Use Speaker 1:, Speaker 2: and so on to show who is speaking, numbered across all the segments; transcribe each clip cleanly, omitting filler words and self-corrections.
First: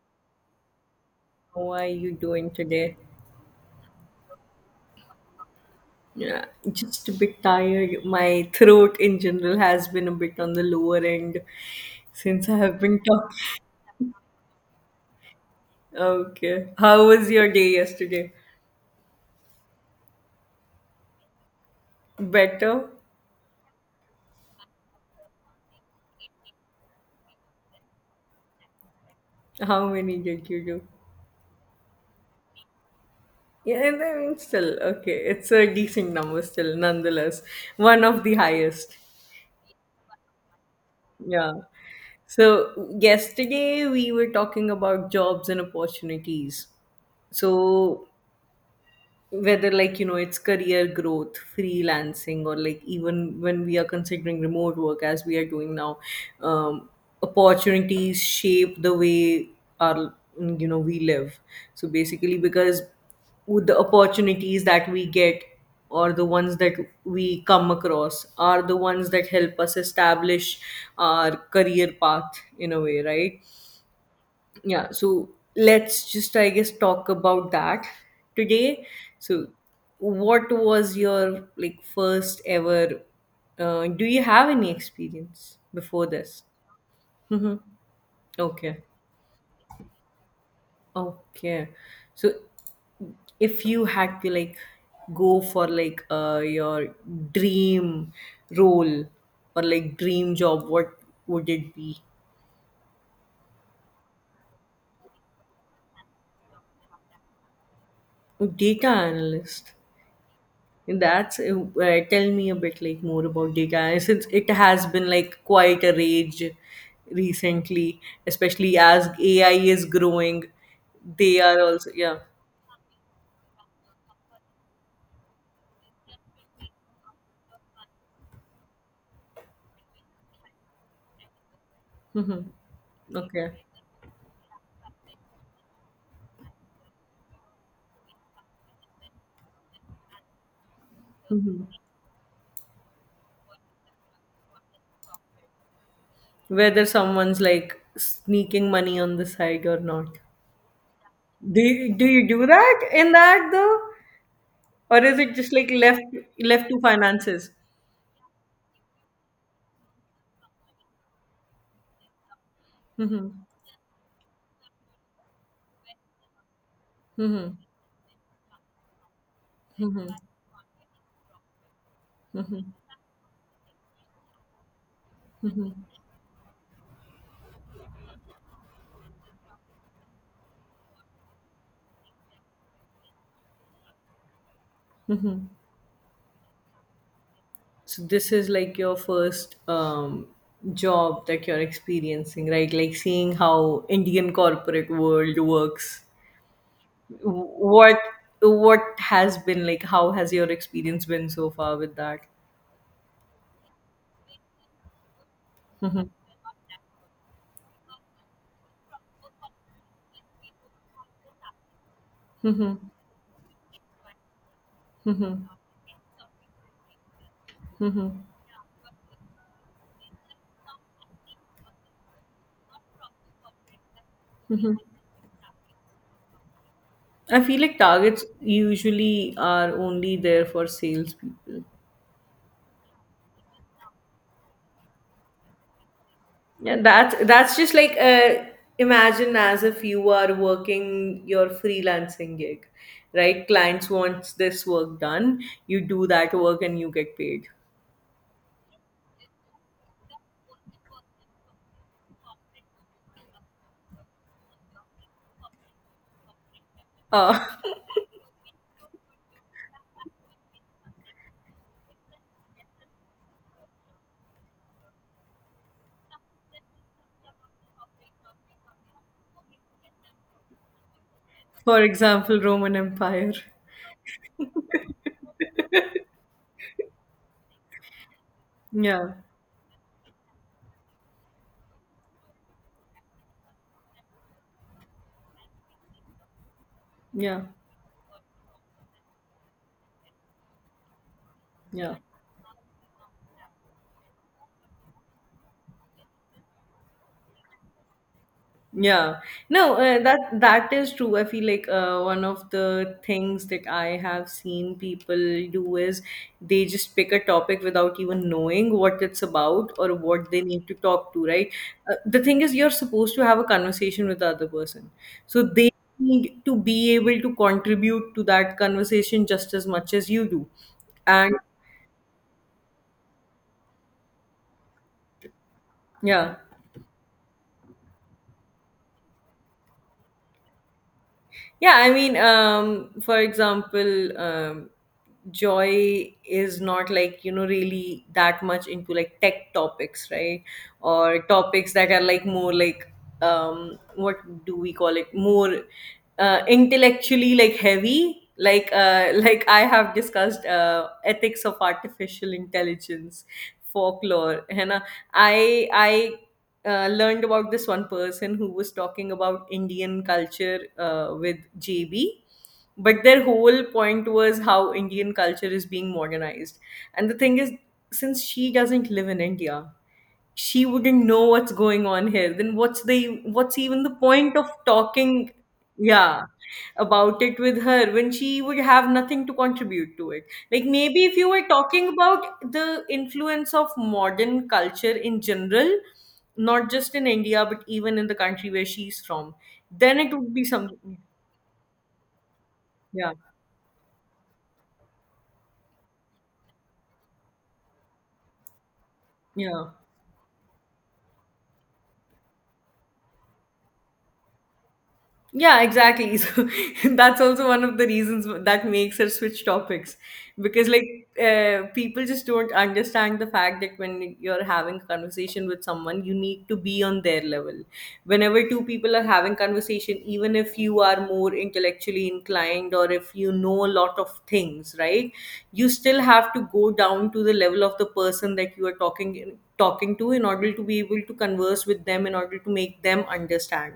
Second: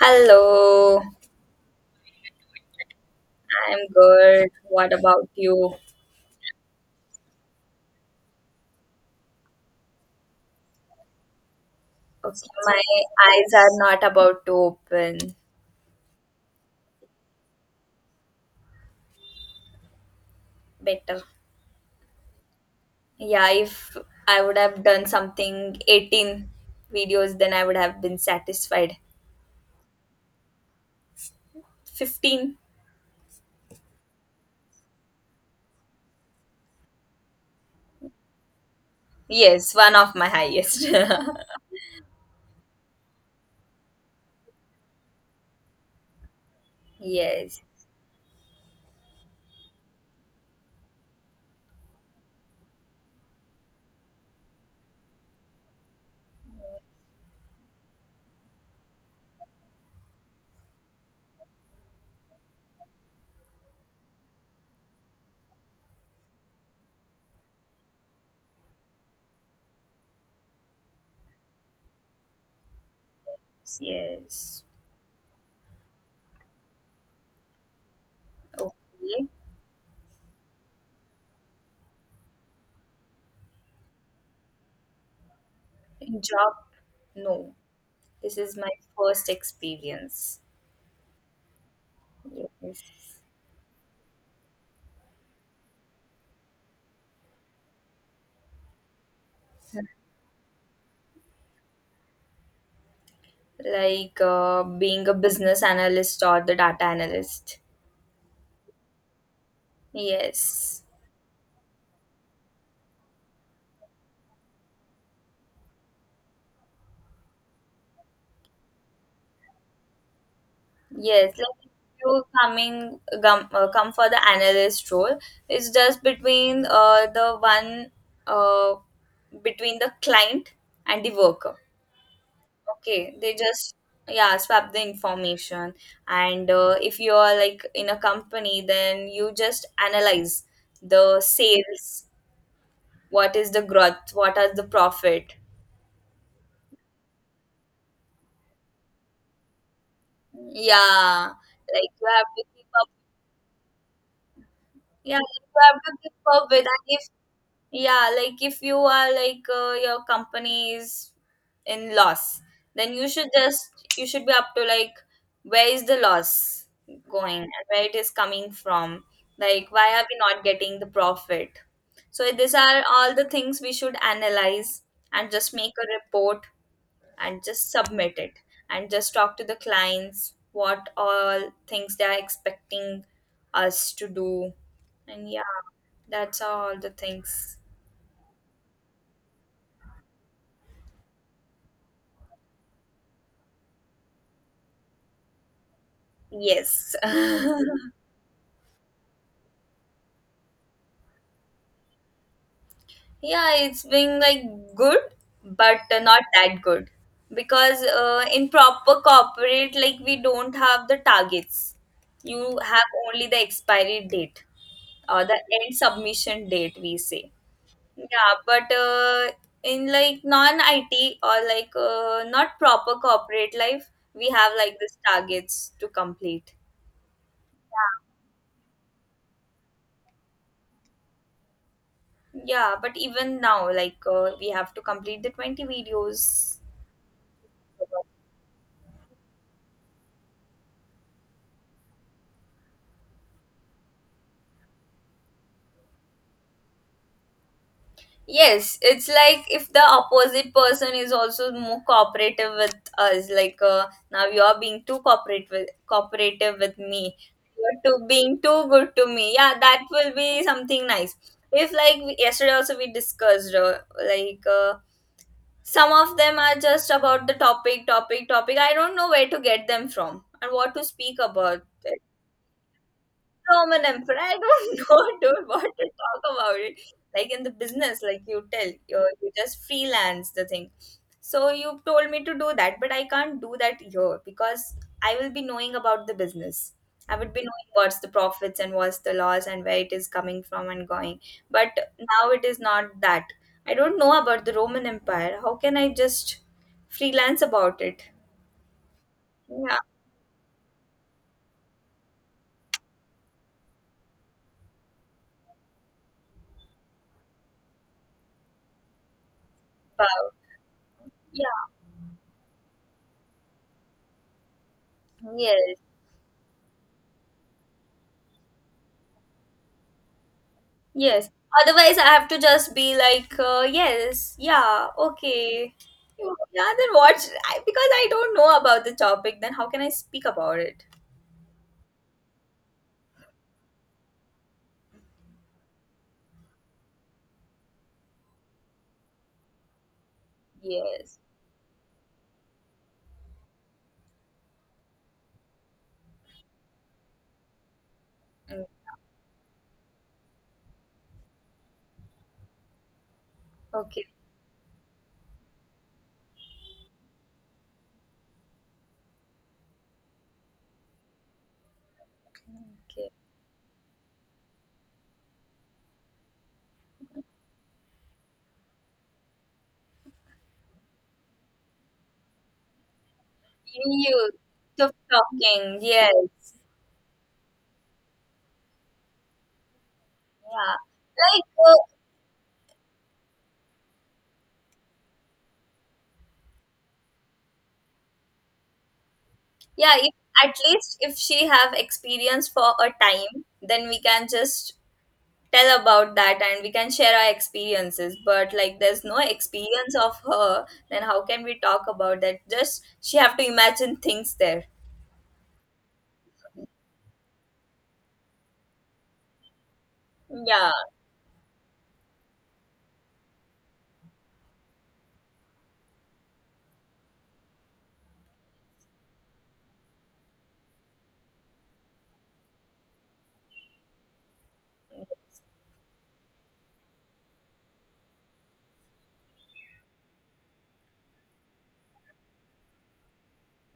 Speaker 1: Hello.
Speaker 2: How are you doing today?
Speaker 1: I'm good. What about you?
Speaker 2: Yeah, just a bit tired. My throat in general has been a bit on the lower end
Speaker 1: Okay,
Speaker 2: since I have
Speaker 1: my
Speaker 2: been talking.
Speaker 1: eyes are not about to open.
Speaker 2: Okay. How was your day yesterday?
Speaker 1: Better.
Speaker 2: Better?
Speaker 1: Yeah, if I would have done something 18 videos, then I would have been satisfied.
Speaker 2: How many did you do?
Speaker 1: 15?
Speaker 2: Yeah, and still, okay. It's a decent number, still, nonetheless. One of the highest.
Speaker 1: Yes, one of my highest.
Speaker 2: Yeah. So, yesterday we were talking about jobs and opportunities.
Speaker 1: Yes,
Speaker 2: So, whether it's career growth, freelancing, or like even when we are considering remote work as we are doing now, um, opportunities shape the way our, we live. So basically, because with the opportunities that we get, or the ones that we come across, are the ones that help us establish our career path in a way, right?
Speaker 1: yes.
Speaker 2: Yeah, so let's just, I guess, talk about that today.
Speaker 1: Okay.
Speaker 2: So, what was your like first ever? Do you have any experience before this?
Speaker 1: Job? No.
Speaker 2: Mm-hmm.
Speaker 1: This is my
Speaker 2: Okay,
Speaker 1: first experience.
Speaker 2: okay. So,
Speaker 1: Yes.
Speaker 2: if you had to like go for like your dream role or like dream job, what would it be?
Speaker 1: Like being a business analyst or the data analyst.
Speaker 2: A data analyst.
Speaker 1: Yes,
Speaker 2: That's tell me a bit like more about data, and since it has been like quite a rage recently, especially as AI is growing.
Speaker 1: yes.
Speaker 2: They are
Speaker 1: Like if
Speaker 2: also, yeah.
Speaker 1: you come for the analyst role, it's just between the one uh, between the client and the worker.
Speaker 2: Hmm.
Speaker 1: Okay, they
Speaker 2: Okay.
Speaker 1: just, yeah, swap the information, and if you are like in a company, then you just analyze the
Speaker 2: Hmm.
Speaker 1: sales. What is the growth? What are the profit?
Speaker 2: Whether someone's like sneaking money on the side or not.
Speaker 1: Yeah,
Speaker 2: Do
Speaker 1: like you
Speaker 2: you
Speaker 1: have
Speaker 2: do
Speaker 1: to keep
Speaker 2: that
Speaker 1: up.
Speaker 2: in that though, or is
Speaker 1: Yeah,
Speaker 2: it just
Speaker 1: you
Speaker 2: like
Speaker 1: have to keep up with.
Speaker 2: left to
Speaker 1: And if,
Speaker 2: finances?
Speaker 1: yeah, like if you are like your company is in loss, then
Speaker 2: Mm-hmm.
Speaker 1: you should be up to like where is the loss going
Speaker 2: Mm-hmm.
Speaker 1: and where it is coming from. Like why are
Speaker 2: Mm-hmm.
Speaker 1: we not getting the profit? So these
Speaker 2: Mm-hmm.
Speaker 1: are all the things we should analyze and just
Speaker 2: Mm-hmm.
Speaker 1: make a report and just submit it and just talk to the clients what all things they are expecting us to do, and
Speaker 2: Mm-hmm.
Speaker 1: yeah, that's all the things.
Speaker 2: So this is like your first job that you're experiencing, right? Like seeing how Indian corporate world works.
Speaker 1: Yes.
Speaker 2: What what has been like? How has your experience been so far with that?
Speaker 1: Yeah, it's been like good, but
Speaker 2: Mhm.
Speaker 1: not that good because in proper corporate like we don't have the targets, you
Speaker 2: Mhm.
Speaker 1: have only the expiry date, or the
Speaker 2: Mhm.
Speaker 1: end submission date we say.
Speaker 2: Mhm.
Speaker 1: Yeah, but in like non-IT or like not proper corporate life, we have like these targets to complete.
Speaker 2: I feel like targets usually are only there for salespeople.
Speaker 1: Yeah, but even now, like we have to complete the 20 videos.
Speaker 2: Yeah, that's just like imagine as if you are working your freelancing gig, right? Clients wants this work done, you do that work and you get paid.
Speaker 1: Yes, it's like if the opposite person is also more cooperative with us, like now you're being too cooperative with me,
Speaker 2: Uh,
Speaker 1: you're too being too good to me. Yeah, that will be something nice. If like we- yesterday also we discussed, like uh, some of them are just about the topic. I don't know where to get them from and what to speak about.
Speaker 2: for example, Roman Empire.
Speaker 1: Roman Emperor. I don't know, dude, what to talk about it. Like in the business, like you tell, you
Speaker 2: Yeah,
Speaker 1: you just freelance the thing. So you told me to do that, but I can't do that here because I will be knowing about the business. I would
Speaker 2: yeah,
Speaker 1: be knowing what's the profits and what's the loss and where it is coming from and going. But
Speaker 2: yeah.
Speaker 1: now it is not that. I don't know about the Roman Empire. How can I just freelance about it?
Speaker 2: Yeah, no,
Speaker 1: Yeah,
Speaker 2: that is true. I feel like one of the things that I have seen people do is they just pick a topic without even knowing what it's about or what
Speaker 1: wow.
Speaker 2: they need to talk to, right?
Speaker 1: Yeah,
Speaker 2: The thing is, you're supposed to have a conversation with the other person, so they
Speaker 1: yes.
Speaker 2: need to be able to contribute to that conversation just as much as you do,
Speaker 1: Yes.
Speaker 2: and
Speaker 1: Otherwise, I have to just be like, yes, yeah, okay.
Speaker 2: yeah.
Speaker 1: Yeah, then what? Because I don't know about the topic, then how can I speak about it?
Speaker 2: Yeah, for example, Joy is not like, really that much into like tech topics, right?
Speaker 1: Yes.
Speaker 2: Or topics that are like more like, what do we call it? More intellectually like heavy.
Speaker 1: Mm.
Speaker 2: Like, like I have discussed ethics of artificial intelligence,
Speaker 1: Okay.
Speaker 2: folklore, and I learned about this one person who was talking about Indian culture with JB. But
Speaker 1: Okay.
Speaker 2: their whole point was how Indian culture is being modernized. And the thing is, since she doesn't live in India, she wouldn't know what's going on here. Then what's even
Speaker 1: You,
Speaker 2: the
Speaker 1: you
Speaker 2: point of
Speaker 1: stop
Speaker 2: talking?
Speaker 1: talking.
Speaker 2: Yeah,
Speaker 1: Yes.
Speaker 2: about it with her when she would have nothing to contribute to it. Like
Speaker 1: Yeah.
Speaker 2: maybe if you were
Speaker 1: Like,
Speaker 2: talking about the influence of modern culture in general, not just in India, but even in the country where she's from,
Speaker 1: yeah,
Speaker 2: then it
Speaker 1: if,
Speaker 2: would be
Speaker 1: at
Speaker 2: something.
Speaker 1: least if she have experience for a
Speaker 2: Yeah,
Speaker 1: time, then we can just tell about that and we can share our experiences, but like there's no
Speaker 2: yeah.
Speaker 1: experience of her, then how can we talk about that? Just she have to imagine things there.
Speaker 2: Yeah, exactly. So that's also one of the reasons that makes her switch topics because,
Speaker 1: Yeah.
Speaker 2: like, people just don't understand the fact that when you're having a conversation with someone, you need to be on their level. Whenever two people are having conversation, even if you are more intellectually inclined or if you know a lot of things, right, you still have to go down to the level of the person that you are talking to, in order to be able to converse with them, in order to make them understand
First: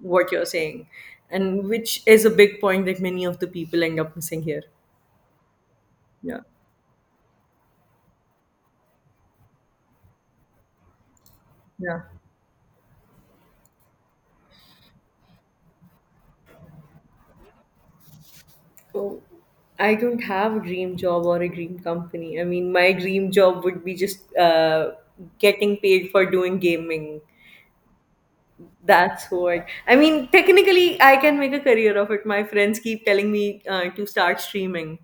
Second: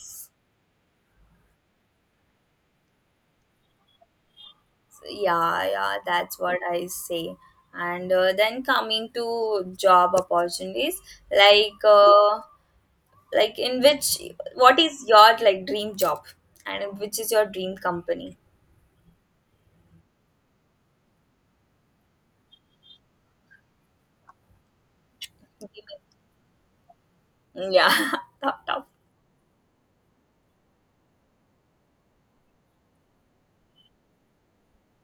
Speaker 2: what you're saying, and which is a big point that many of the people end up missing here.
Speaker 1: Yeah, yeah, that's
Speaker 2: Yeah,
Speaker 1: what I say. And then coming to job opportunities, like
Speaker 2: yeah.
Speaker 1: uh, like in which, what is your like dream job and which is your dream company?
Speaker 2: So I don't have a dream job or a dream company. My dream job would be just getting paid for doing gaming.
Speaker 1: Yeah. Top, top.
Speaker 2: That's what I mean. Technically, I can make a career of it. My friends keep telling me to start streaming,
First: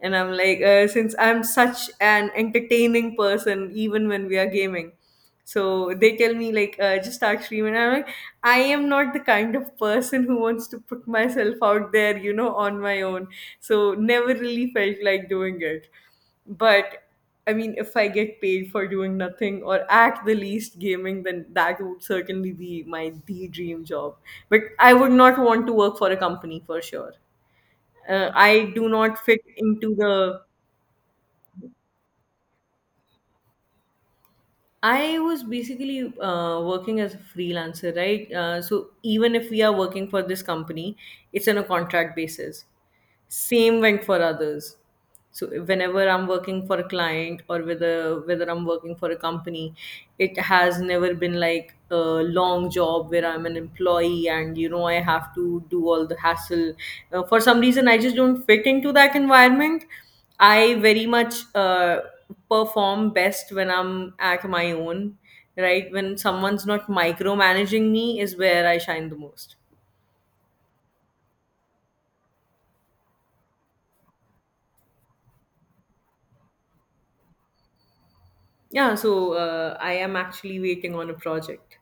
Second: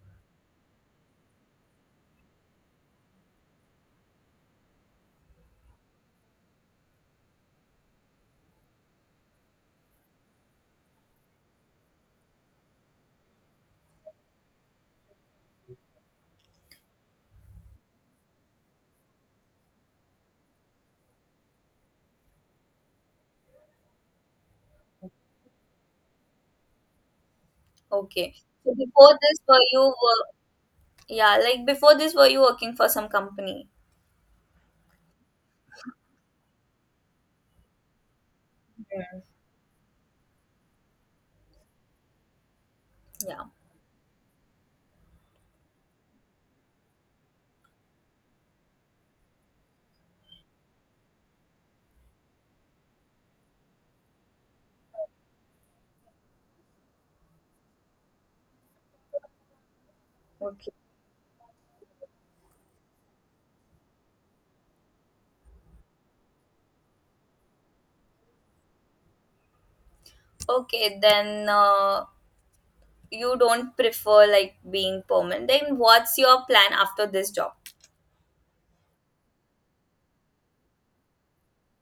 Speaker 2: and I'm like, since I'm such an entertaining person, even when we are gaming, so they tell me like, just start streaming. I'm like, I am not the kind of person who wants to put myself out there, on my own. So never really felt like doing it, but. I mean, if I get paid for doing nothing, or at the least gaming, then that would certainly be my the dream job. But I would not want to work for a company for sure.
Speaker 1: Okay,
Speaker 2: I
Speaker 1: so
Speaker 2: do
Speaker 1: before
Speaker 2: not
Speaker 1: this
Speaker 2: fit
Speaker 1: for you,
Speaker 2: into the.
Speaker 1: yeah, like before this, were you working for some company?
Speaker 2: I was basically working as a freelancer, right? So even if we are working for this company, it's on a contract basis.
Speaker 1: Yeah.
Speaker 2: Same went for others. So whenever I'm working for a client, or whether I'm working for a company, it has never been like a long job where I'm an employee and you know I have to do all the hassle. For some reason I just don't fit into that environment.
Speaker 1: Okay.
Speaker 2: I very much perform best when I'm at my own, right, when someone's not micromanaging me, is where I shine the most.
Speaker 1: Okay, then you don't prefer like being permanent. Then what's your plan after this job?
Speaker 2: Yeah, so I am actually waiting on a project.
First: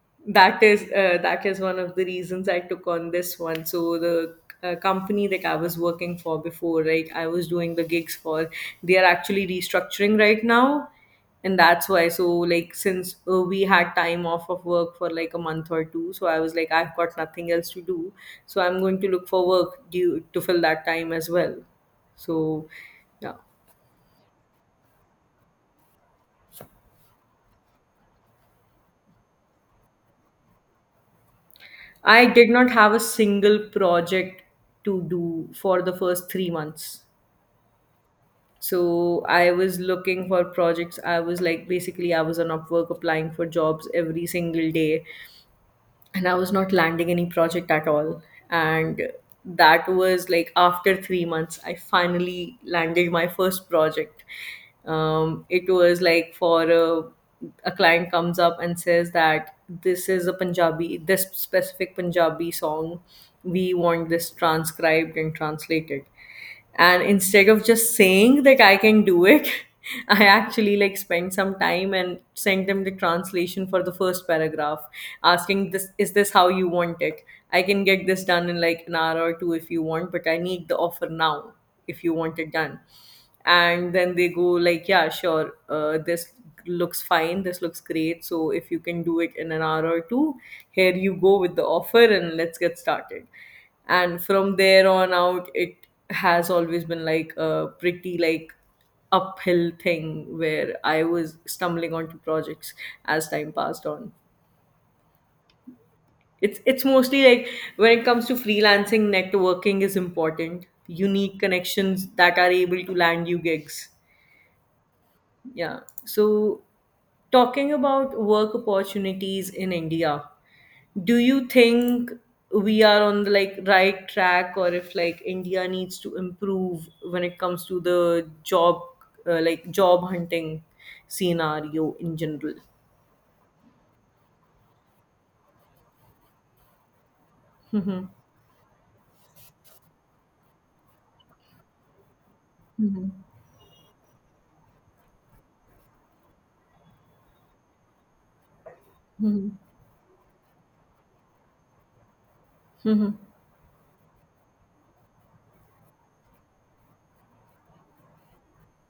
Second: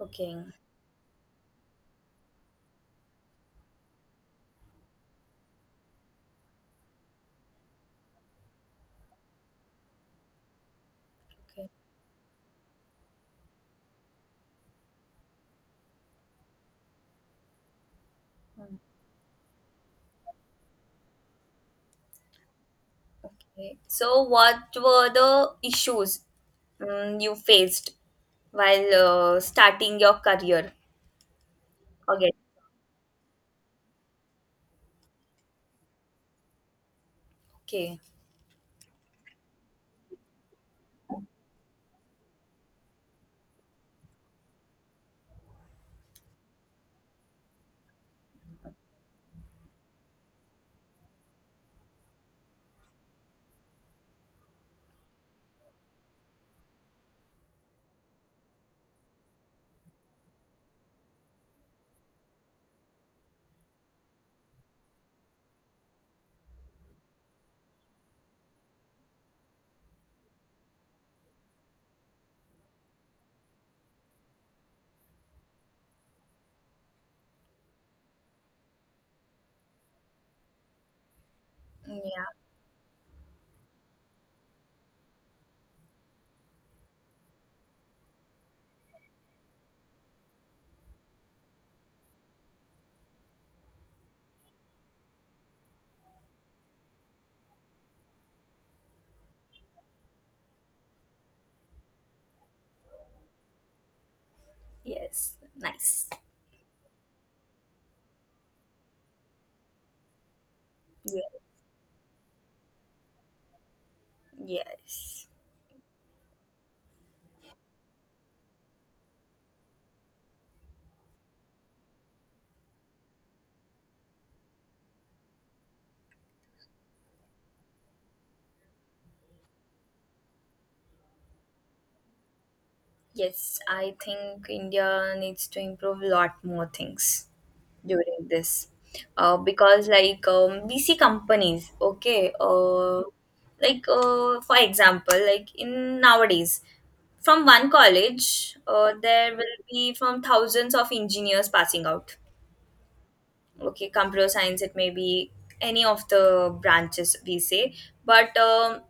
Speaker 1: Okay.
Speaker 2: That is one of the reasons I took on this one. So the company that I was working for before, right, I was doing the gigs for, they are actually restructuring right now. And
Speaker 1: Okay.
Speaker 2: that's why, so like since we had time off of work for like a month or two, so I was like, I've got nothing else to do, so
Speaker 1: Mm.
Speaker 2: I'm going to look for work due to fill that time as well. So yeah.
Speaker 1: Okay. So what were the issues you faced while starting your career
Speaker 2: I
Speaker 1: again?
Speaker 2: did not have a single project to do for the first 3 months.
Speaker 1: Okay.
Speaker 2: So I was looking for projects. I was like, basically I was on Upwork applying for jobs every single day, and I was not landing any project at all. And that was like after 3 months I finally landed my first project. Um, it was like for a client comes up and says that, this is a punjabi this specific Punjabi song, we want this transcribed and translated. And instead of just saying that I can do it, I actually like spent some time and sent them the translation for the first paragraph, asking, this is this how you want it? I can get this done in like an hour or two if you want, but I need the offer now if you
Speaker 1: Yeah.
Speaker 2: want it done. And then they go like, yeah sure, this looks fine, this looks great, so if you can do it in an hour or two, here you go with the offer, and let's get started. And from there on out, it has always been like a pretty like uphill thing, where I was stumbling onto projects as time passed on.
Speaker 1: Yes. Nice.
Speaker 2: It's mostly like when it comes to freelancing, networking is important. You need
Speaker 1: Yeah.
Speaker 2: connections that are able to land you gigs.
Speaker 1: Yes.
Speaker 2: Yeah. So, talking about work opportunities in India, do you think we are on the like right track, or if like India needs to improve when it comes to the job like job hunting scenario in general?
Speaker 1: Yes, I think India needs to improve a lot more things
Speaker 2: Mhm.
Speaker 1: during this. Because like we see companies, okay,
Speaker 2: Mhm.
Speaker 1: like for example, like in nowadays, from one college, there
Speaker 2: Mhm.
Speaker 1: will be from thousands of engineers passing out.
Speaker 2: Mhm.
Speaker 1: Okay, computer science, it may be any of the branches we say, but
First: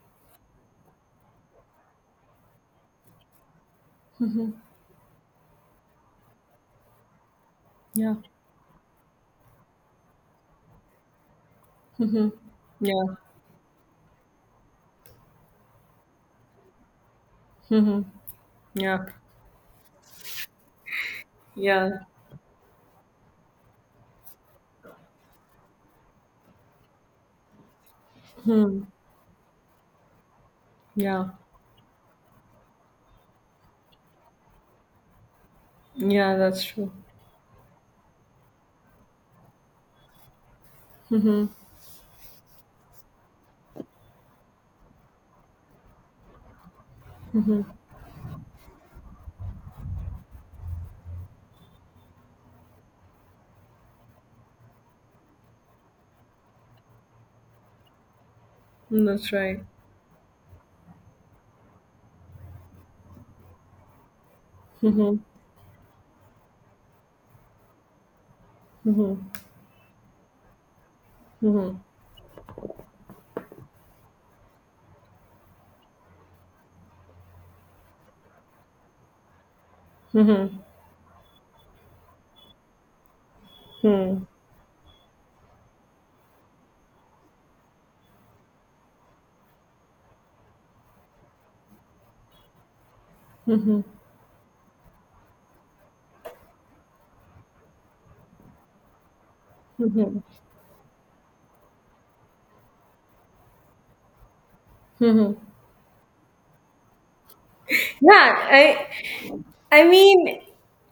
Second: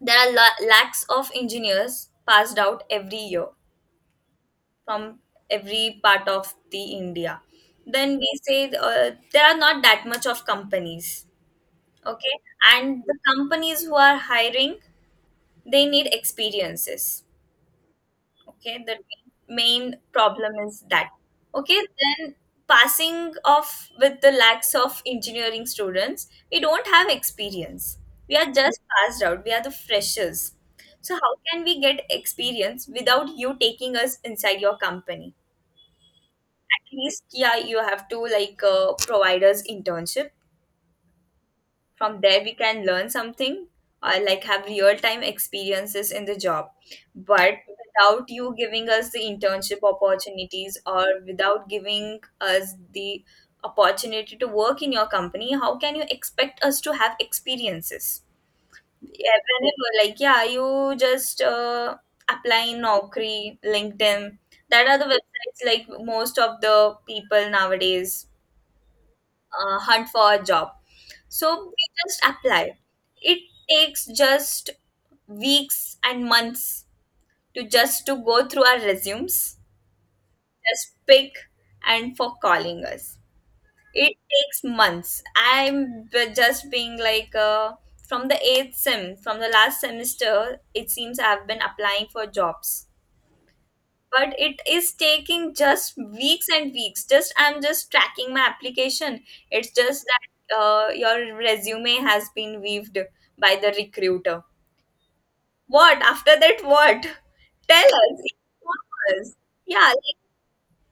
Speaker 1: there are la- lakhs of engineers passed out every year from every part of the India.
Speaker 2: Yeah.
Speaker 1: Then we say there are not that much of companies,
Speaker 2: Mhm.
Speaker 1: okay? And
Speaker 2: Yeah.
Speaker 1: the companies who are hiring, they need experiences,
Speaker 2: Mhm.
Speaker 1: okay? The
Speaker 2: Yeah.
Speaker 1: main problem is that, okay?
Speaker 2: Yeah.
Speaker 1: Then passing off with the lacks of engineering students, we don't have experience. We are just passed out. We are the freshers. So
Speaker 2: Yeah.
Speaker 1: how can we get experience without you taking us inside your company?
Speaker 2: Yeah, that's
Speaker 1: At
Speaker 2: true.
Speaker 1: least, yeah, you have to like provide us internship, from there we can learn something or like have real time experiences in the job. But without you giving us the internship opportunities, or without giving us the opportunity to work in your company, how can you expect us to have experiences?
Speaker 2: That's
Speaker 1: Yeah,
Speaker 2: right.
Speaker 1: whenever like, yeah, you just apply in Naukri, LinkedIn, that are the
Speaker 2: Mhm.
Speaker 1: websites like most of the people nowadays hunt for a job. So
Speaker 2: Mhm.
Speaker 1: we just apply. It takes just weeks and months to just to go through our resumes, just pick and for calling us. It
Speaker 2: Mhm.
Speaker 1: takes months. I'm b- just being like from the eighth sem, from the last semester, it seems I've been applying for jobs, but it is taking just weeks and weeks. Just I'm just tracking my application, it's just that your resume has been weaved by the recruiter.
Speaker 2: Mhm.
Speaker 1: What after that? What, tell us,
Speaker 2: Yeah,
Speaker 1: inform us. Yeah,
Speaker 2: I
Speaker 1: like,
Speaker 2: mean,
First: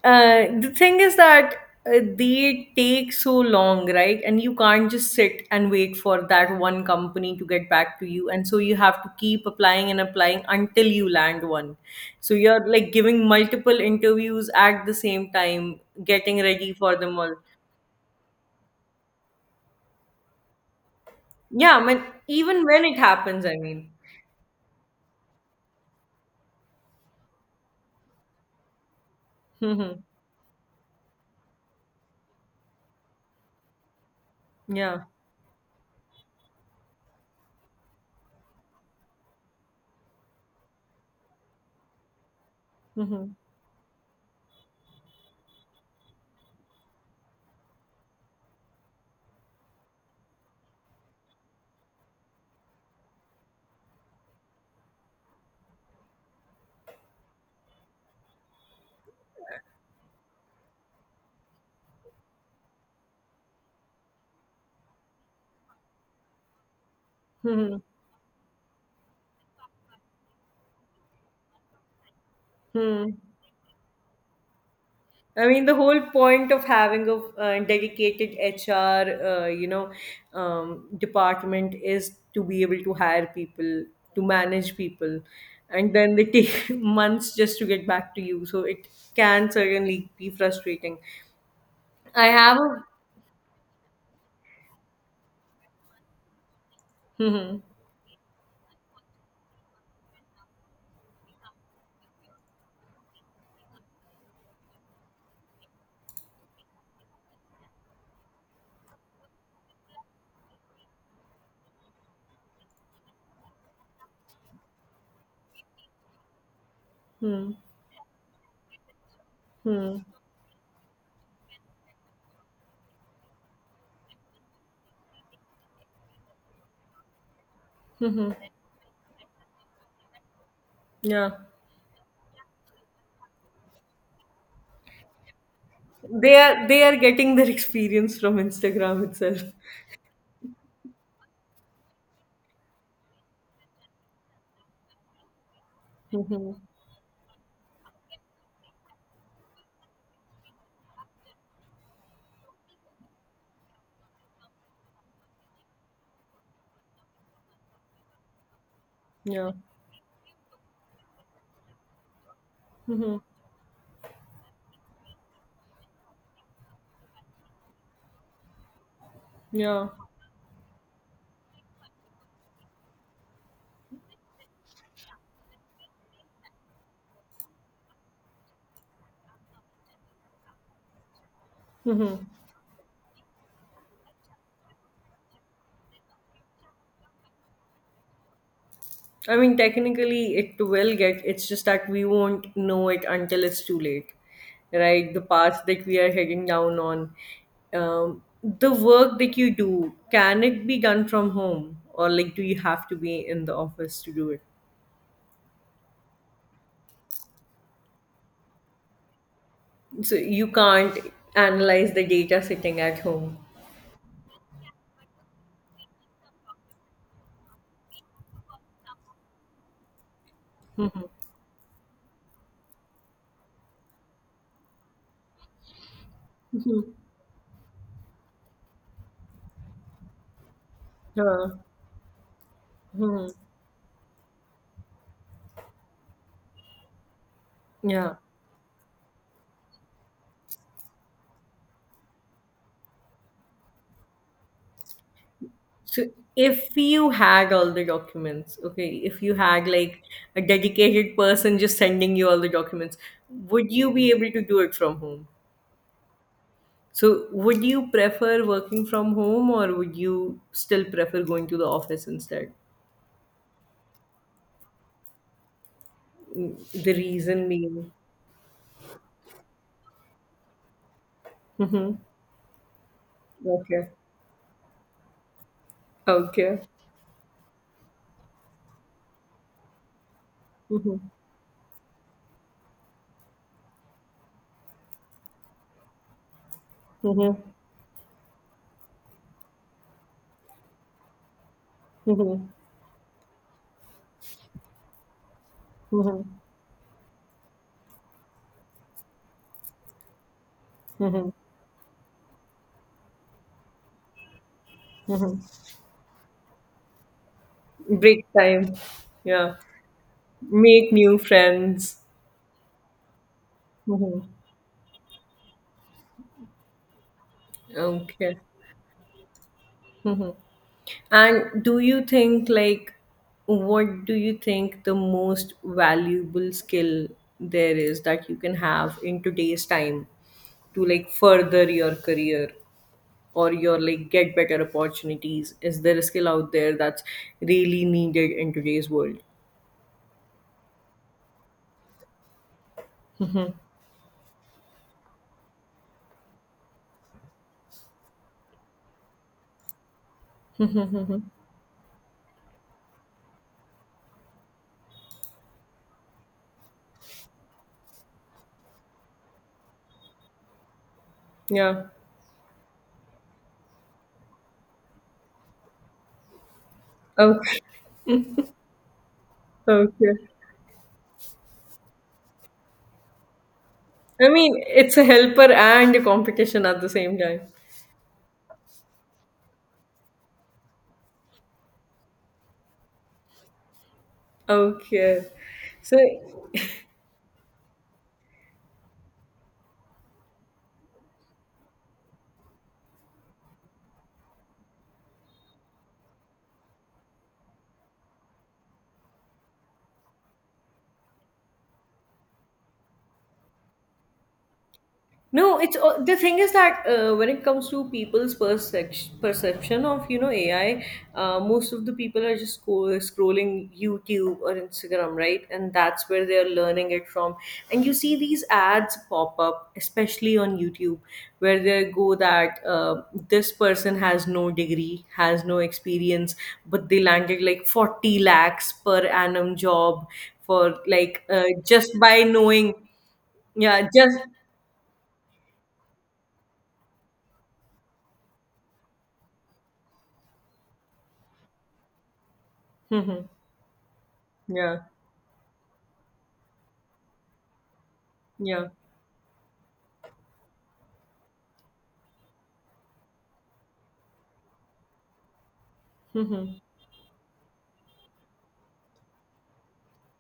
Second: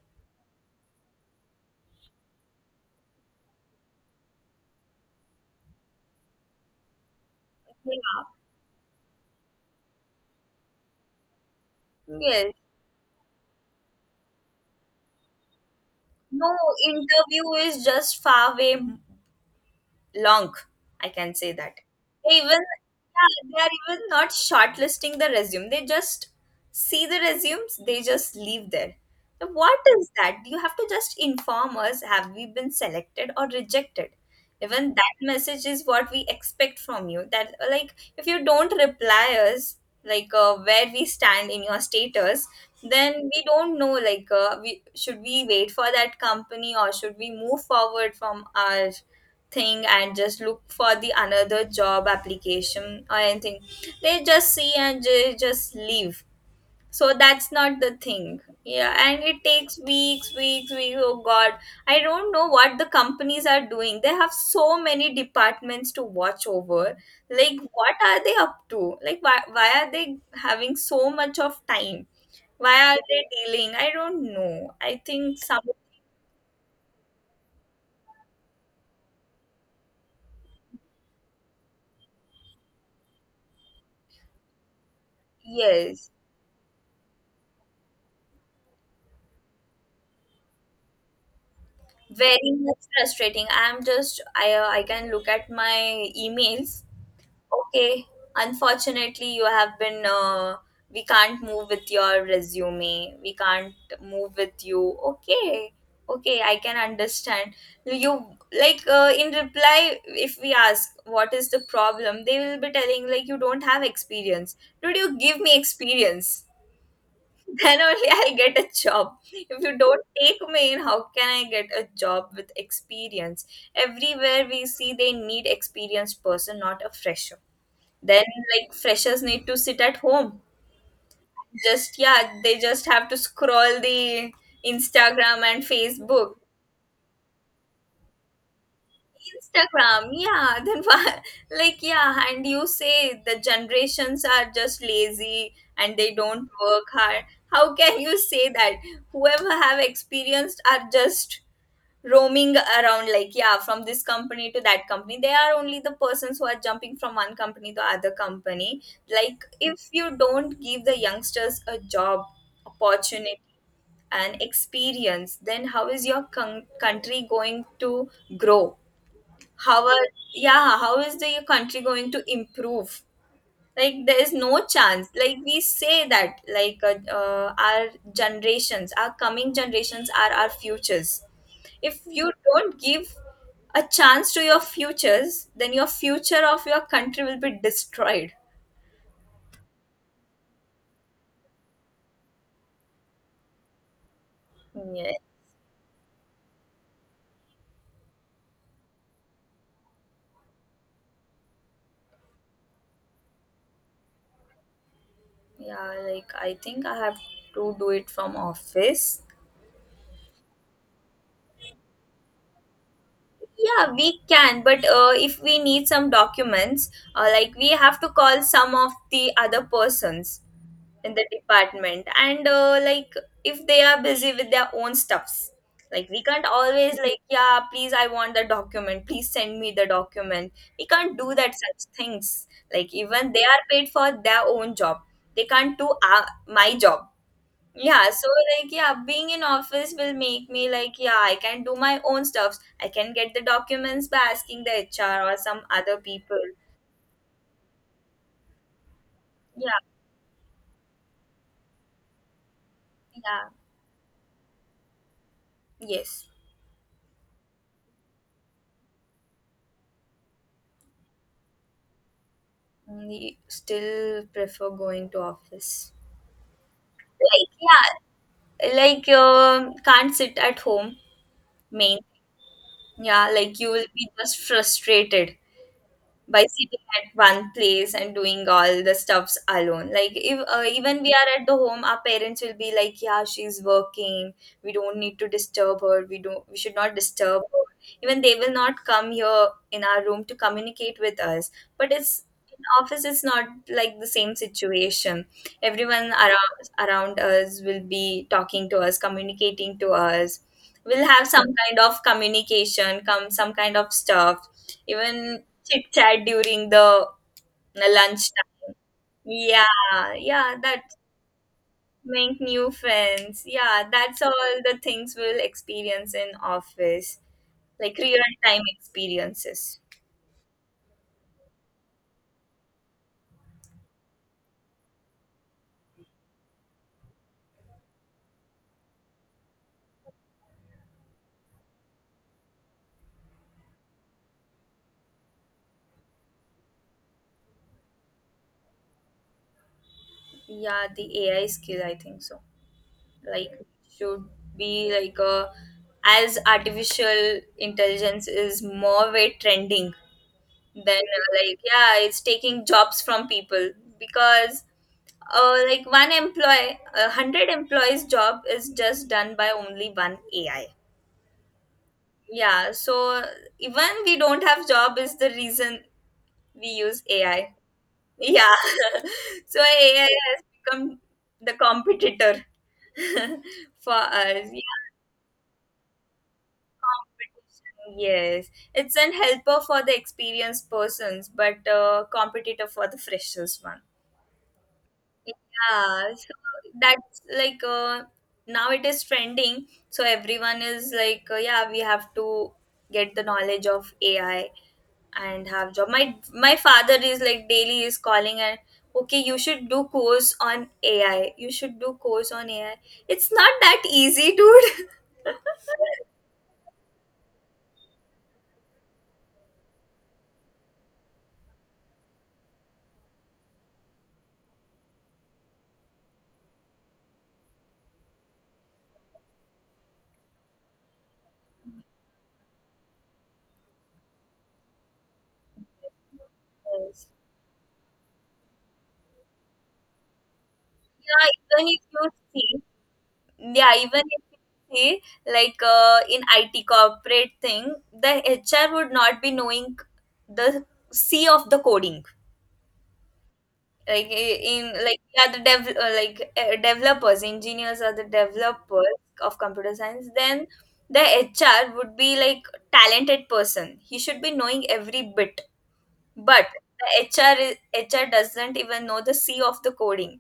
Speaker 2: the thing is that they take so long, right? And you can't just sit and wait for that one company to get back to
Speaker 1: yeah.
Speaker 2: you. And so you have to keep applying and applying until you land one. So
Speaker 1: Yes.
Speaker 2: you're like giving multiple interviews at the same time, getting
Speaker 1: No,
Speaker 2: ready for them all.
Speaker 1: interview is just far away, long, I can say that.
Speaker 2: Yeah, I mean,
Speaker 1: They even,
Speaker 2: even when
Speaker 1: yeah,
Speaker 2: it happens, I
Speaker 1: they are
Speaker 2: mean.
Speaker 1: even not shortlisting the resume, they just see the resumes, they just leave there. Now, what
Speaker 2: Mhm.
Speaker 1: is that? You have to just inform us, have we been selected or rejected. Even
Speaker 2: Yeah.
Speaker 1: that message is what we expect from you. That like if you don't reply us, like where we stand in your status, then
Speaker 2: Hmm.
Speaker 1: we don't know like we should, we wait for that company, or should we move forward from our thing and just look for the another job application or anything. They just see and they just leave. So that's not the thing. Yeah, and it takes weeks, weeks, weeks. Oh god, I don't know what the companies are doing. They have so many departments to watch over. Like
Speaker 2: Hmm.
Speaker 1: what are they up to? Like why are they having so much of time? Why are
Speaker 2: Hmm.
Speaker 1: they dealing? I don't know, I think
Speaker 2: I
Speaker 1: some.
Speaker 2: mean, the whole point of having a dedicated HR, uh, you know, department is to be able to hire people, to manage people, and
Speaker 1: Yes,
Speaker 2: then they take months just to get back to you. So it can certainly be frustrating. I
Speaker 1: very
Speaker 2: have
Speaker 1: much
Speaker 2: a.
Speaker 1: frustrating. I'm just, I can look at my emails.
Speaker 2: Hmm.
Speaker 1: Okay, unfortunately, you have been. We can't move with your resume. We can't move with you. Okay, okay, I can understand. You, like in reply, if we ask what is the problem, they will be telling like you don't have experience. Dude, you give me experience.
Speaker 2: Hmm.
Speaker 1: Then only I'll get a job. If you
Speaker 2: Hmm.
Speaker 1: don't
Speaker 2: Hmm.
Speaker 1: take me in, how can I get a job with experience? Everywhere we see they need experienced person, not a fresher. Then, like, freshers need to sit at home.
Speaker 2: Yeah,
Speaker 1: Just yeah, they just have to scroll the Instagram and Facebook.
Speaker 2: they are getting their experience from Instagram itself.
Speaker 1: Instagram, yeah. Then wha- like, yeah, and you say the generations are just lazy and they
Speaker 2: Hmm.
Speaker 1: don't
Speaker 2: Hmm.
Speaker 1: work hard. How can you say that? Whoever have experienced are just roaming around, like, yeah, from this company to that company, they are only the persons who are jumping from one company to other company. Like
Speaker 2: Yeah.
Speaker 1: if you don't give the youngsters a job
Speaker 2: Hmm. Hmm.
Speaker 1: opportunity and experience, then how is your con- country going to grow? How
Speaker 2: Yeah.
Speaker 1: are, yeah, how is the country going to improve? Like there is no chance. Like we say that like our generations, our coming generations, are our futures. If you don't give a chance to your futures, then your future of your country will be destroyed.
Speaker 2: I mean, technically, it will get. It's just that we won't know it until it's too late, right?
Speaker 1: Yeah,
Speaker 2: The path that we are heading down on, the work that you do, can it be done from home, or like, do you have to be in the office to do it?
Speaker 1: yeah, like I think I have to do it from office.
Speaker 2: So you can't analyze the data sitting at home.
Speaker 1: Yeah, we can, but if we need some documents, like we have to call some of the other persons in the department, and like if they are busy with their own stuffs, like we can't always like, yeah, please I want the document, please send me the document. We can't do
Speaker 2: Huh.
Speaker 1: that such things. Like
Speaker 2: Hmm.
Speaker 1: even they are paid for their own job, they can't do my job. Yeah,
Speaker 2: Yeah.
Speaker 1: so like, yeah, being in office will make me like, yeah, I can do my own stuffs, I can get the documents by asking the HR or some other
Speaker 2: So
Speaker 1: people.
Speaker 2: if you had all the documents, okay, if you had
Speaker 1: Yeah.
Speaker 2: like a dedicated person just sending you all the documents,
Speaker 1: Yeah.
Speaker 2: would you be able to do it from home?
Speaker 1: Yes,
Speaker 2: So would you prefer working from home or would you still prefer going to the office instead?
Speaker 1: only still prefer going to office.
Speaker 2: Mm, the reason
Speaker 1: Like,
Speaker 2: being.
Speaker 1: yeah, like can't sit at home
Speaker 2: Mm-hmm.
Speaker 1: main. Yeah, like you will
Speaker 2: Okay.
Speaker 1: be just frustrated by
Speaker 2: Okay.
Speaker 1: sitting at one place and doing all the stuffs alone. Like if,
Speaker 2: Mm-hmm.
Speaker 1: even we are at the home, our parents will be like, yeah, she's working, we don't need to disturb her, we should not
Speaker 2: Mm-hmm.
Speaker 1: disturb her. Even they will not come here in our room to communicate with us, but it's
Speaker 2: Mm-hmm.
Speaker 1: in office, it's not like the same situation. Everyone
Speaker 2: Mm-hmm.
Speaker 1: around us will be talking to us, communicating to us. We'll have
Speaker 2: Mm-hmm.
Speaker 1: some kind of communication, come some kind of stuff, even
Speaker 2: Mm-hmm.
Speaker 1: chit chat during the lunch
Speaker 2: Break
Speaker 1: time.
Speaker 2: time. Yeah.
Speaker 1: Yeah, yeah, that
Speaker 2: Make new friends.
Speaker 1: make new friends. Yeah,
Speaker 2: Mm-hmm.
Speaker 1: that's all the things we'll experience in office, like real
Speaker 2: Okay.
Speaker 1: time experiences.
Speaker 2: Mm-hmm. And do you think, like, what do you think the most valuable skill there is that you can have in today's time to, like, further your career or your, like, get better opportunities? Is there a skill out there that's really needed in today's world?
Speaker 1: Yeah, the AI skill, I think so. Like should be like a, as artificial intelligence is more way trending than like, yeah, it's taking jobs from people, because like, one employee, a hundred employees' job is just done by only one AI.
Speaker 2: Yeah.
Speaker 1: Yeah, so even we don't have job is the reason we use AI.
Speaker 2: Okay.
Speaker 1: Yeah, so AI
Speaker 2: Okay.
Speaker 1: has become the competitor for
Speaker 2: I
Speaker 1: us.
Speaker 2: mean,
Speaker 1: Yeah,
Speaker 2: it's a helper and a competition at the same time.
Speaker 1: competition. Yes, it's an helper for the experienced persons, but competitor for the freshers one.
Speaker 2: Okay. So
Speaker 1: Yeah, so that's like now it is trending. So everyone is like, yeah, we have to get the knowledge of AI and have job. My father is like daily is calling and okay, you should do course on AI. You should do course on AI. It's not that easy, dude.
Speaker 2: no, it's the thing is that when it comes to people's perception of AI, most of the people are just scrolling YouTube or Instagram, right? And that's where they are learning it from. And you see these ads pop up, especially on YouTube, where they go that this person has no degree, has no experience, but they
Speaker 1: Yes.
Speaker 2: landed like 40 lakhs per annum job for like
Speaker 1: Yeah, even if
Speaker 2: just by
Speaker 1: you
Speaker 2: knowing,
Speaker 1: Yeah,
Speaker 2: yeah,
Speaker 1: even
Speaker 2: just.
Speaker 1: if you see, like in IT corporate thing, the HR would not be knowing the C of the coding. Like in,
Speaker 2: Yeah,
Speaker 1: like, yeah, the dev like, developers, engineers are the
Speaker 2: yeah.
Speaker 1: developers of computer science. Then the HR would be like talented person. He should be knowing every bit, but
Speaker 2: Mhm.
Speaker 1: HR doesn't even know the C of the coding.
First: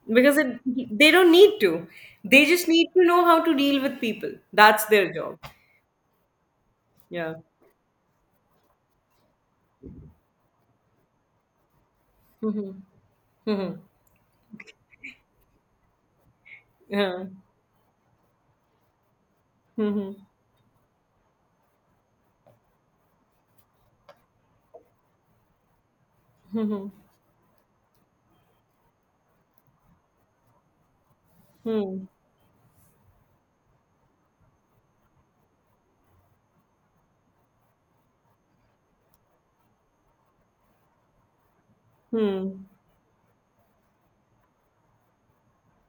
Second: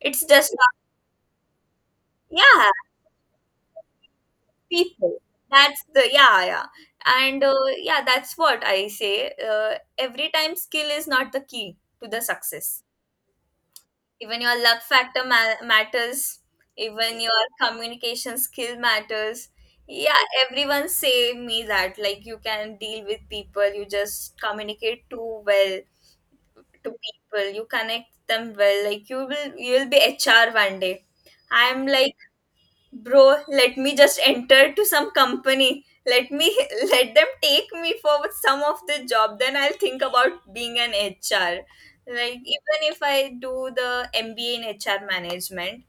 Speaker 1: It's
Speaker 2: Because
Speaker 1: just,
Speaker 2: it, they don't need to. They just
Speaker 1: yeah,
Speaker 2: need to know how to deal with people. That's their
Speaker 1: people,
Speaker 2: job.
Speaker 1: that's the, yeah, yeah.
Speaker 2: Yeah.
Speaker 1: And yeah, that's what I say, every time skill is not the key to the
Speaker 2: Mm-hmm.
Speaker 1: success.
Speaker 2: Mm-hmm.
Speaker 1: Even your luck factor matters, even
Speaker 2: Yeah.
Speaker 1: your communication skill matters.
Speaker 2: Hmm.
Speaker 1: Yeah, everyone say me that, like, you can deal with people, you just communicate too well to people, you connect them well, like you will be HR one day. I'm
Speaker 2: Hmm.
Speaker 1: like, bro, let me just enter to some company, let me let them take me for some of the job, then I'll think about being an HR. Like,
Speaker 2: Hmm.
Speaker 1: even if I do the MBA in HR management,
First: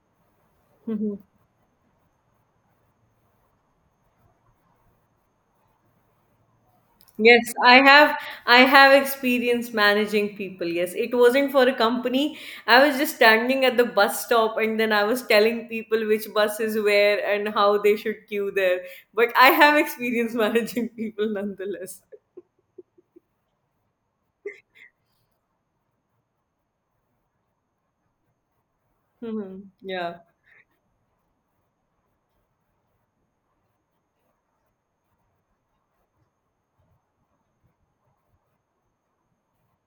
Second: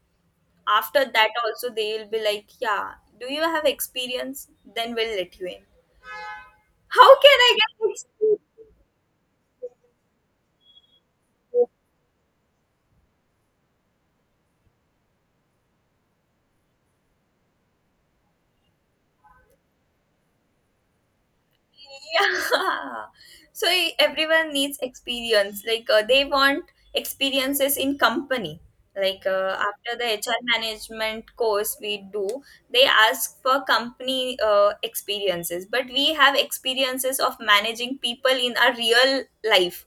Speaker 1: after
Speaker 2: Mhm.
Speaker 1: that also they will be like, yeah, do you have experience, then we'll let you in. How can
Speaker 2: Yes,
Speaker 1: I get experience?
Speaker 2: I have experience managing people. Yes, it wasn't for a company. I was just standing at the bus stop and then I was telling people which bus is where and how they should queue there. But I have experience managing people nonetheless.
Speaker 1: Yeah, so everyone needs experience. Like they want experiences in company. Like
Speaker 2: Hmm.
Speaker 1: after the
Speaker 2: Yeah,
Speaker 1: HR management course we do, they ask for company experiences, but we have experiences of managing people in our real life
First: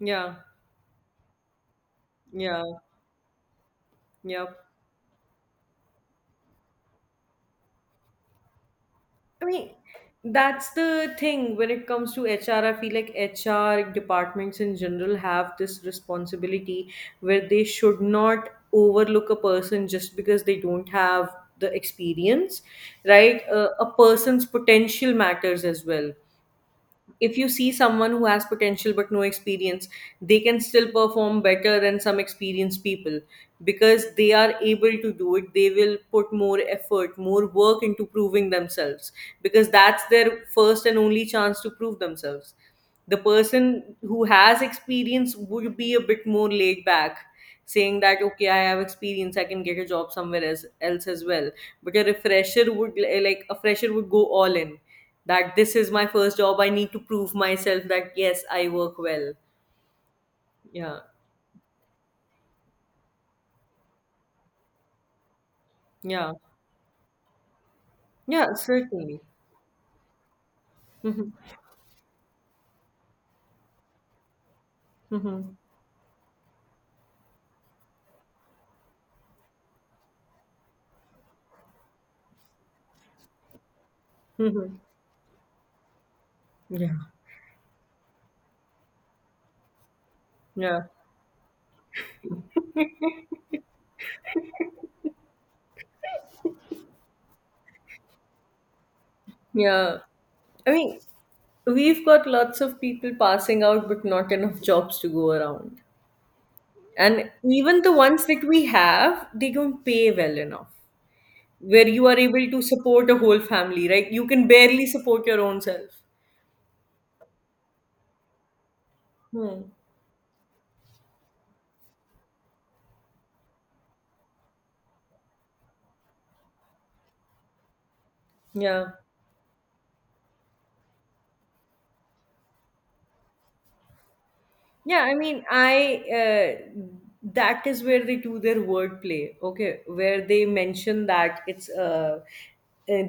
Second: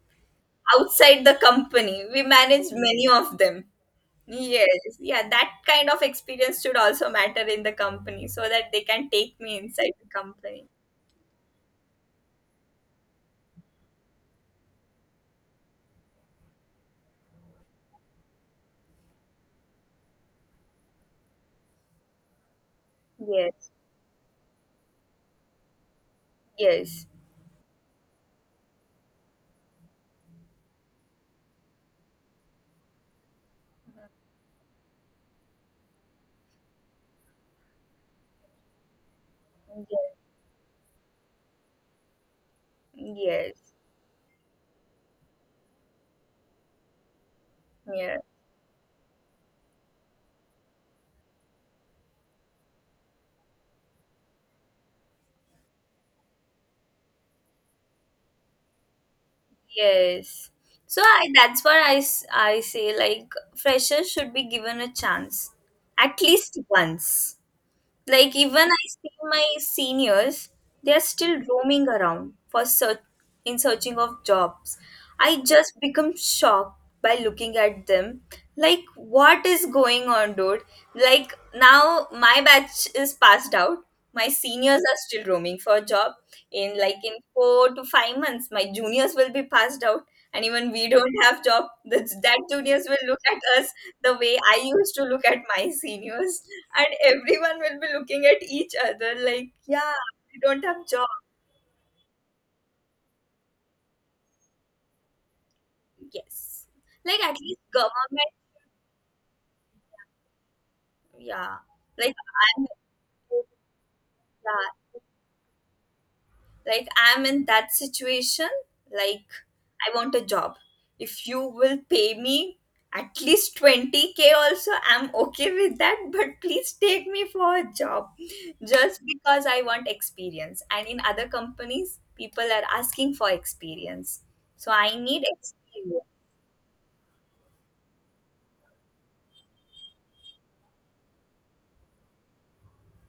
Speaker 2: yeah,
Speaker 1: outside the company. We
Speaker 2: yeah,
Speaker 1: manage many of them.
Speaker 2: yeah.
Speaker 1: Yes, yeah, that kind of experience should also matter in the company so that they can take
Speaker 2: I
Speaker 1: me
Speaker 2: mean,
Speaker 1: inside the company.
Speaker 2: that's the thing when it comes to HR. I feel like HR departments in general have this responsibility where they should not overlook a person just because they don't have the experience, right?
Speaker 1: Yes,
Speaker 2: A person's potential matters as well.
Speaker 1: yes.
Speaker 2: If you see someone who has potential but no experience, they can still perform better than some experienced people because they are able to do it. They will put more effort, more work into proving themselves because that's their first and only chance to prove themselves. The
Speaker 1: Yes,
Speaker 2: person who has experience would be a bit more laid back, saying
Speaker 1: yeah,
Speaker 2: that okay, I have experience, I can get a job somewhere else, as well. But a refresher would like a fresher would go all in, that this is my first job, I need to prove myself, that yes, I work well.
Speaker 1: yes.
Speaker 2: Yeah,
Speaker 1: So I, that's what I, s- I say, like, freshers should be given a chance at
Speaker 2: yeah,
Speaker 1: least once. Like,
Speaker 2: yeah,
Speaker 1: even I see
Speaker 2: certainly.
Speaker 1: my seniors, they are
Speaker 2: Mhm.
Speaker 1: still roaming around for search, in searching of jobs. I
Speaker 2: Mhm.
Speaker 1: just become shocked by looking at them. Like, what is going on, dude? Like now my batch is passed out. My
Speaker 2: Mhm.
Speaker 1: seniors are still roaming for a job. In
Speaker 2: Yeah,
Speaker 1: like in four to five months, my juniors will be passed out. And even
Speaker 2: yeah,
Speaker 1: we don't have job, that juniors will look at us the way I used to look at my seniors, and everyone will be looking at each other like, yeah,
Speaker 2: yeah.
Speaker 1: we don't
Speaker 2: I
Speaker 1: have
Speaker 2: mean,
Speaker 1: job.
Speaker 2: we've got lots of people passing out, but not enough jobs to go around.
Speaker 1: Yes. Like
Speaker 2: And
Speaker 1: at least
Speaker 2: even the ones
Speaker 1: government,
Speaker 2: that we have, they don't pay well enough
Speaker 1: yeah.
Speaker 2: where you
Speaker 1: Like
Speaker 2: are able to
Speaker 1: I'm
Speaker 2: support a whole family, right? You can barely
Speaker 1: yeah,
Speaker 2: support your own self.
Speaker 1: like, I'm in that situation, like,
Speaker 2: Hmm.
Speaker 1: I want a job. If you will pay me at least 20k also, I'm okay with that, but please take me for a job,
Speaker 2: Yeah.
Speaker 1: just because I want experience. And in other companies, people are asking for experience. So I
Speaker 2: Yeah, I
Speaker 1: need
Speaker 2: mean, I
Speaker 1: experience.
Speaker 2: that is where they do their wordplay, okay, where they mention that it's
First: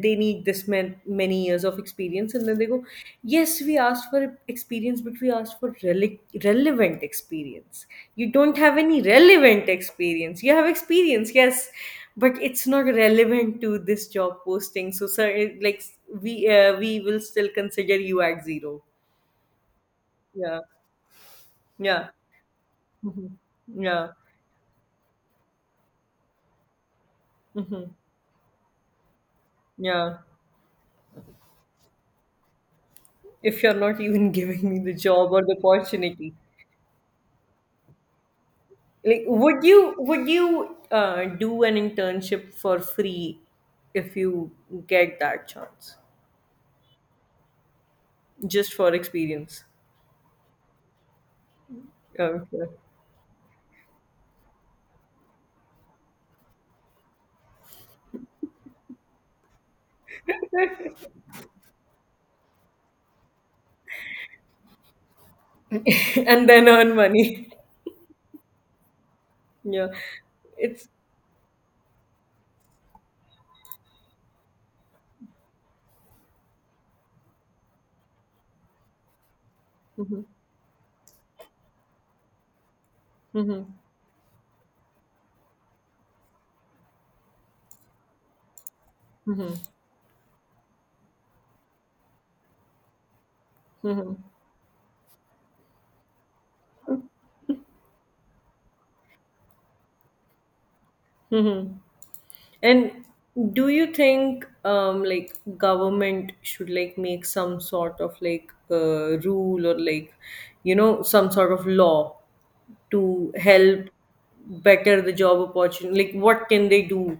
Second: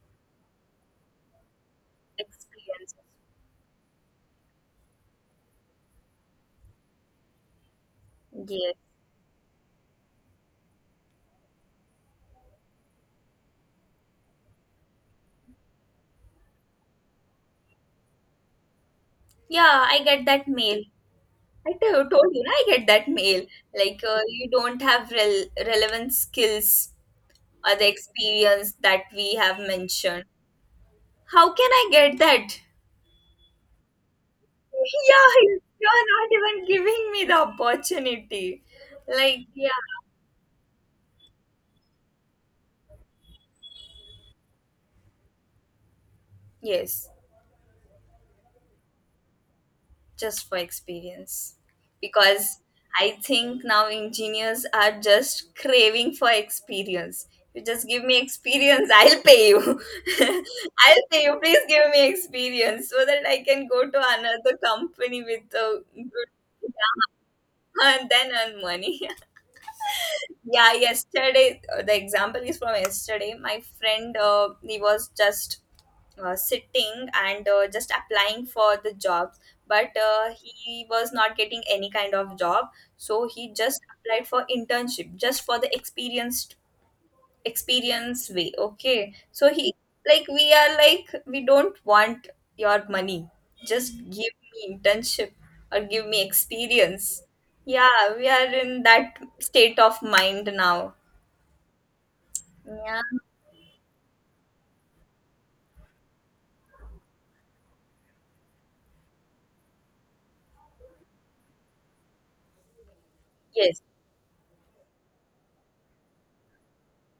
Speaker 2: they need this many years of experience, and then they go,
Speaker 1: Experiences.
Speaker 2: yes, we asked for experience, but we asked for relevant experience. You don't
Speaker 1: Yes.
Speaker 2: have any relevant experience. You have experience, yes, but it's not relevant to this job posting. So, sir, like we will still consider you at zero.
Speaker 1: Yeah, I get that
Speaker 2: Yeah,
Speaker 1: mail. I to-
Speaker 2: yeah.
Speaker 1: told you, na, I get that
Speaker 2: Mhm.
Speaker 1: mail. Like,
Speaker 2: Yeah.
Speaker 1: you don't have relevant skills or
Speaker 2: Hmm.
Speaker 1: the experience that we have
Speaker 2: Yeah.
Speaker 1: mentioned. How can I get that?
Speaker 2: If you're not even giving me the job or the
Speaker 1: Yeah, you're
Speaker 2: opportunity,
Speaker 1: not even giving me the opportunity.
Speaker 2: like
Speaker 1: Like, yeah.
Speaker 2: would you do an internship for free if you get that chance,
Speaker 1: Yes.
Speaker 2: just for experience?
Speaker 1: Just for experience, because
Speaker 2: Okay.
Speaker 1: I think now engineers are just craving for experience. You just give me experience, I'll pay you, I'll pay you, please give me experience so that I can go to another company with a
Speaker 2: And then
Speaker 1: good,
Speaker 2: earn money.
Speaker 1: and then earn money.
Speaker 2: Yeah.
Speaker 1: Yeah,
Speaker 2: It's.
Speaker 1: yesterday the example is from yesterday. My friend, he was just sitting and just applying for the jobs, but
Speaker 2: Hmm.
Speaker 1: he was not getting any kind of job, so he
Speaker 2: Hmm.
Speaker 1: just applied for internship, just for the experience way. Okay, so
Speaker 2: Hmm.
Speaker 1: he, like, we are like, we don't want your money, just
Speaker 2: Hmm.
Speaker 1: give me internship or give me experience. Yeah, we are in that state of mind now.
Speaker 2: Hmm.
Speaker 1: Yeah.
Speaker 2: And do you think like government should like make some sort of like rule or like some sort of law to
Speaker 1: Yes,
Speaker 2: help better the job opportunity? Like what can they do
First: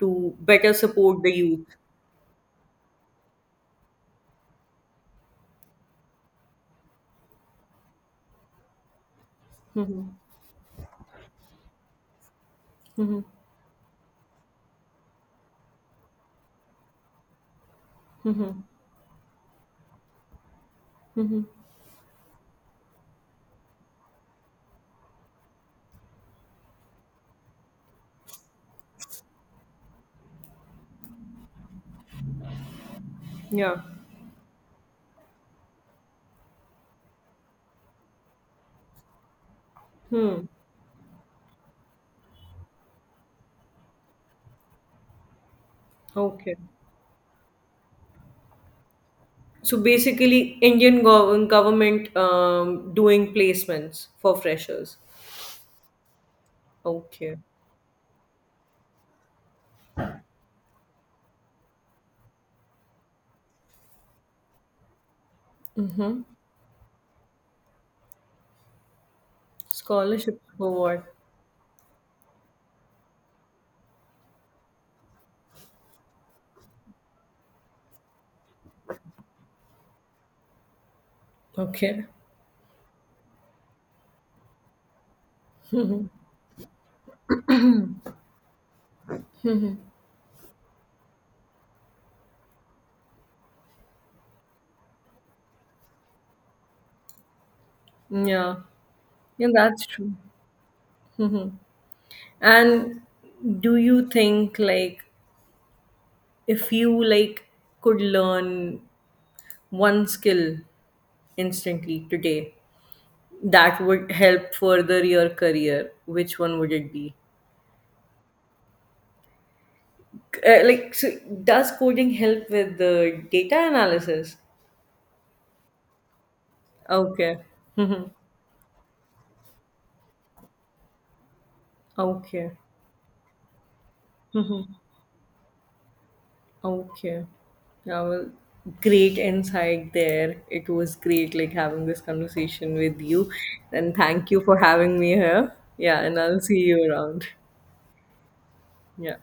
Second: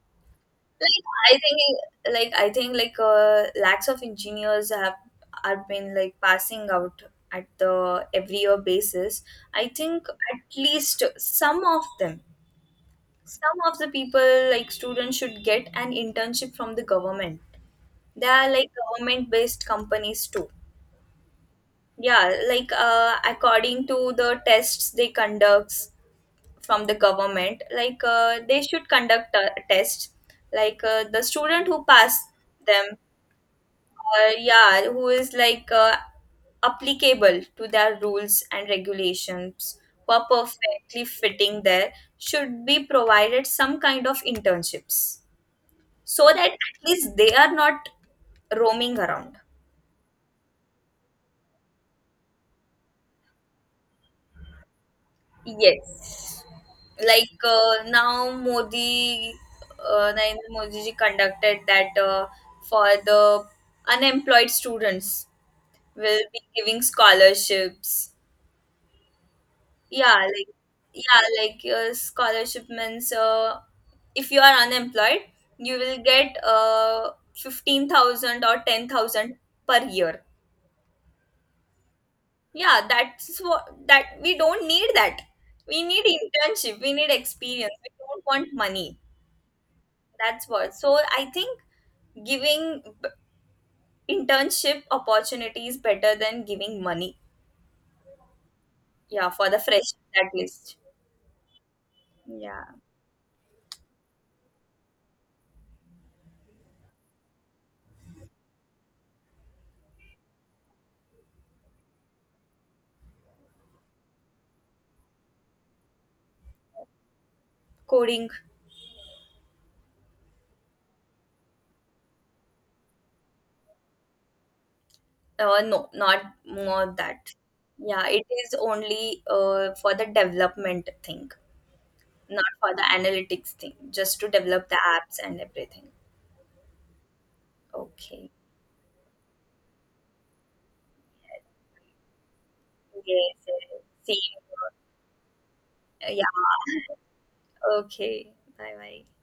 Speaker 2: to better
Speaker 1: like
Speaker 2: support the
Speaker 1: i
Speaker 2: youth?
Speaker 1: think like i think like lakhs of engineers have are been like passing out at the every year basis. I think
Speaker 2: Hmm.
Speaker 1: at least
Speaker 2: Hmm.
Speaker 1: some of the people, like students, should get an internship from the government. They are
Speaker 2: Hmm.
Speaker 1: like government based companies too.
Speaker 2: Hmm.
Speaker 1: Yeah, like according to the tests they conducts from the government, like they should conduct a test, like the student who pass them,
Speaker 2: Yeah.
Speaker 1: yeah, who is like applicable to their rules and regulations, who are
Speaker 2: Hmm.
Speaker 1: perfectly fitting there, should be provided some kind of internships, so that
Speaker 2: Okay.
Speaker 1: at least they are not roaming around.
Speaker 2: So basically, Indian government doing placements for freshers.
Speaker 1: Yes.
Speaker 2: Okay.
Speaker 1: Like, now, Modi, Narendra Modi ji conducted that for the unemployed students
Speaker 2: Mm-hmm.
Speaker 1: will be giving scholarships. Yeah,
Speaker 2: Scholarship
Speaker 1: like,
Speaker 2: for what?
Speaker 1: yeah, like, your scholarship means, if you are unemployed, you will get 15,000 or 10,000 per year.
Speaker 2: Okay.
Speaker 1: Yeah, that's what, that we don't need that, we need internship, we need experience, we don't want money. That's what, so I think giving internship opportunities better than giving money.
Speaker 2: Yeah.
Speaker 1: Yeah,
Speaker 2: Yeah,
Speaker 1: for the
Speaker 2: that's
Speaker 1: fresh
Speaker 2: true.
Speaker 1: at least.
Speaker 2: Mhm.
Speaker 1: Yeah.
Speaker 2: And do you think like if you like could learn one skill instantly today that would help further your career, which one would it be?
Speaker 1: Coding.
Speaker 2: Like so does coding help with the data analysis?
Speaker 1: No, not more that.
Speaker 2: Okay.
Speaker 1: Yeah,
Speaker 2: Mhm.
Speaker 1: it is only for the development thing, not
Speaker 2: Okay.
Speaker 1: for the analytics thing, just to develop the
Speaker 2: Mm-hmm.
Speaker 1: apps and everything.
Speaker 2: Okay. Yeah, well,
Speaker 1: Okay.
Speaker 2: great insight there. It was great like having this conversation with you.
Speaker 1: Yes, yes.
Speaker 2: And
Speaker 1: See
Speaker 2: thank you for having me here. Yeah, and
Speaker 1: you.
Speaker 2: I'll see you around.
Speaker 1: Yeah. Okay. Bye bye.
Speaker 2: Yeah.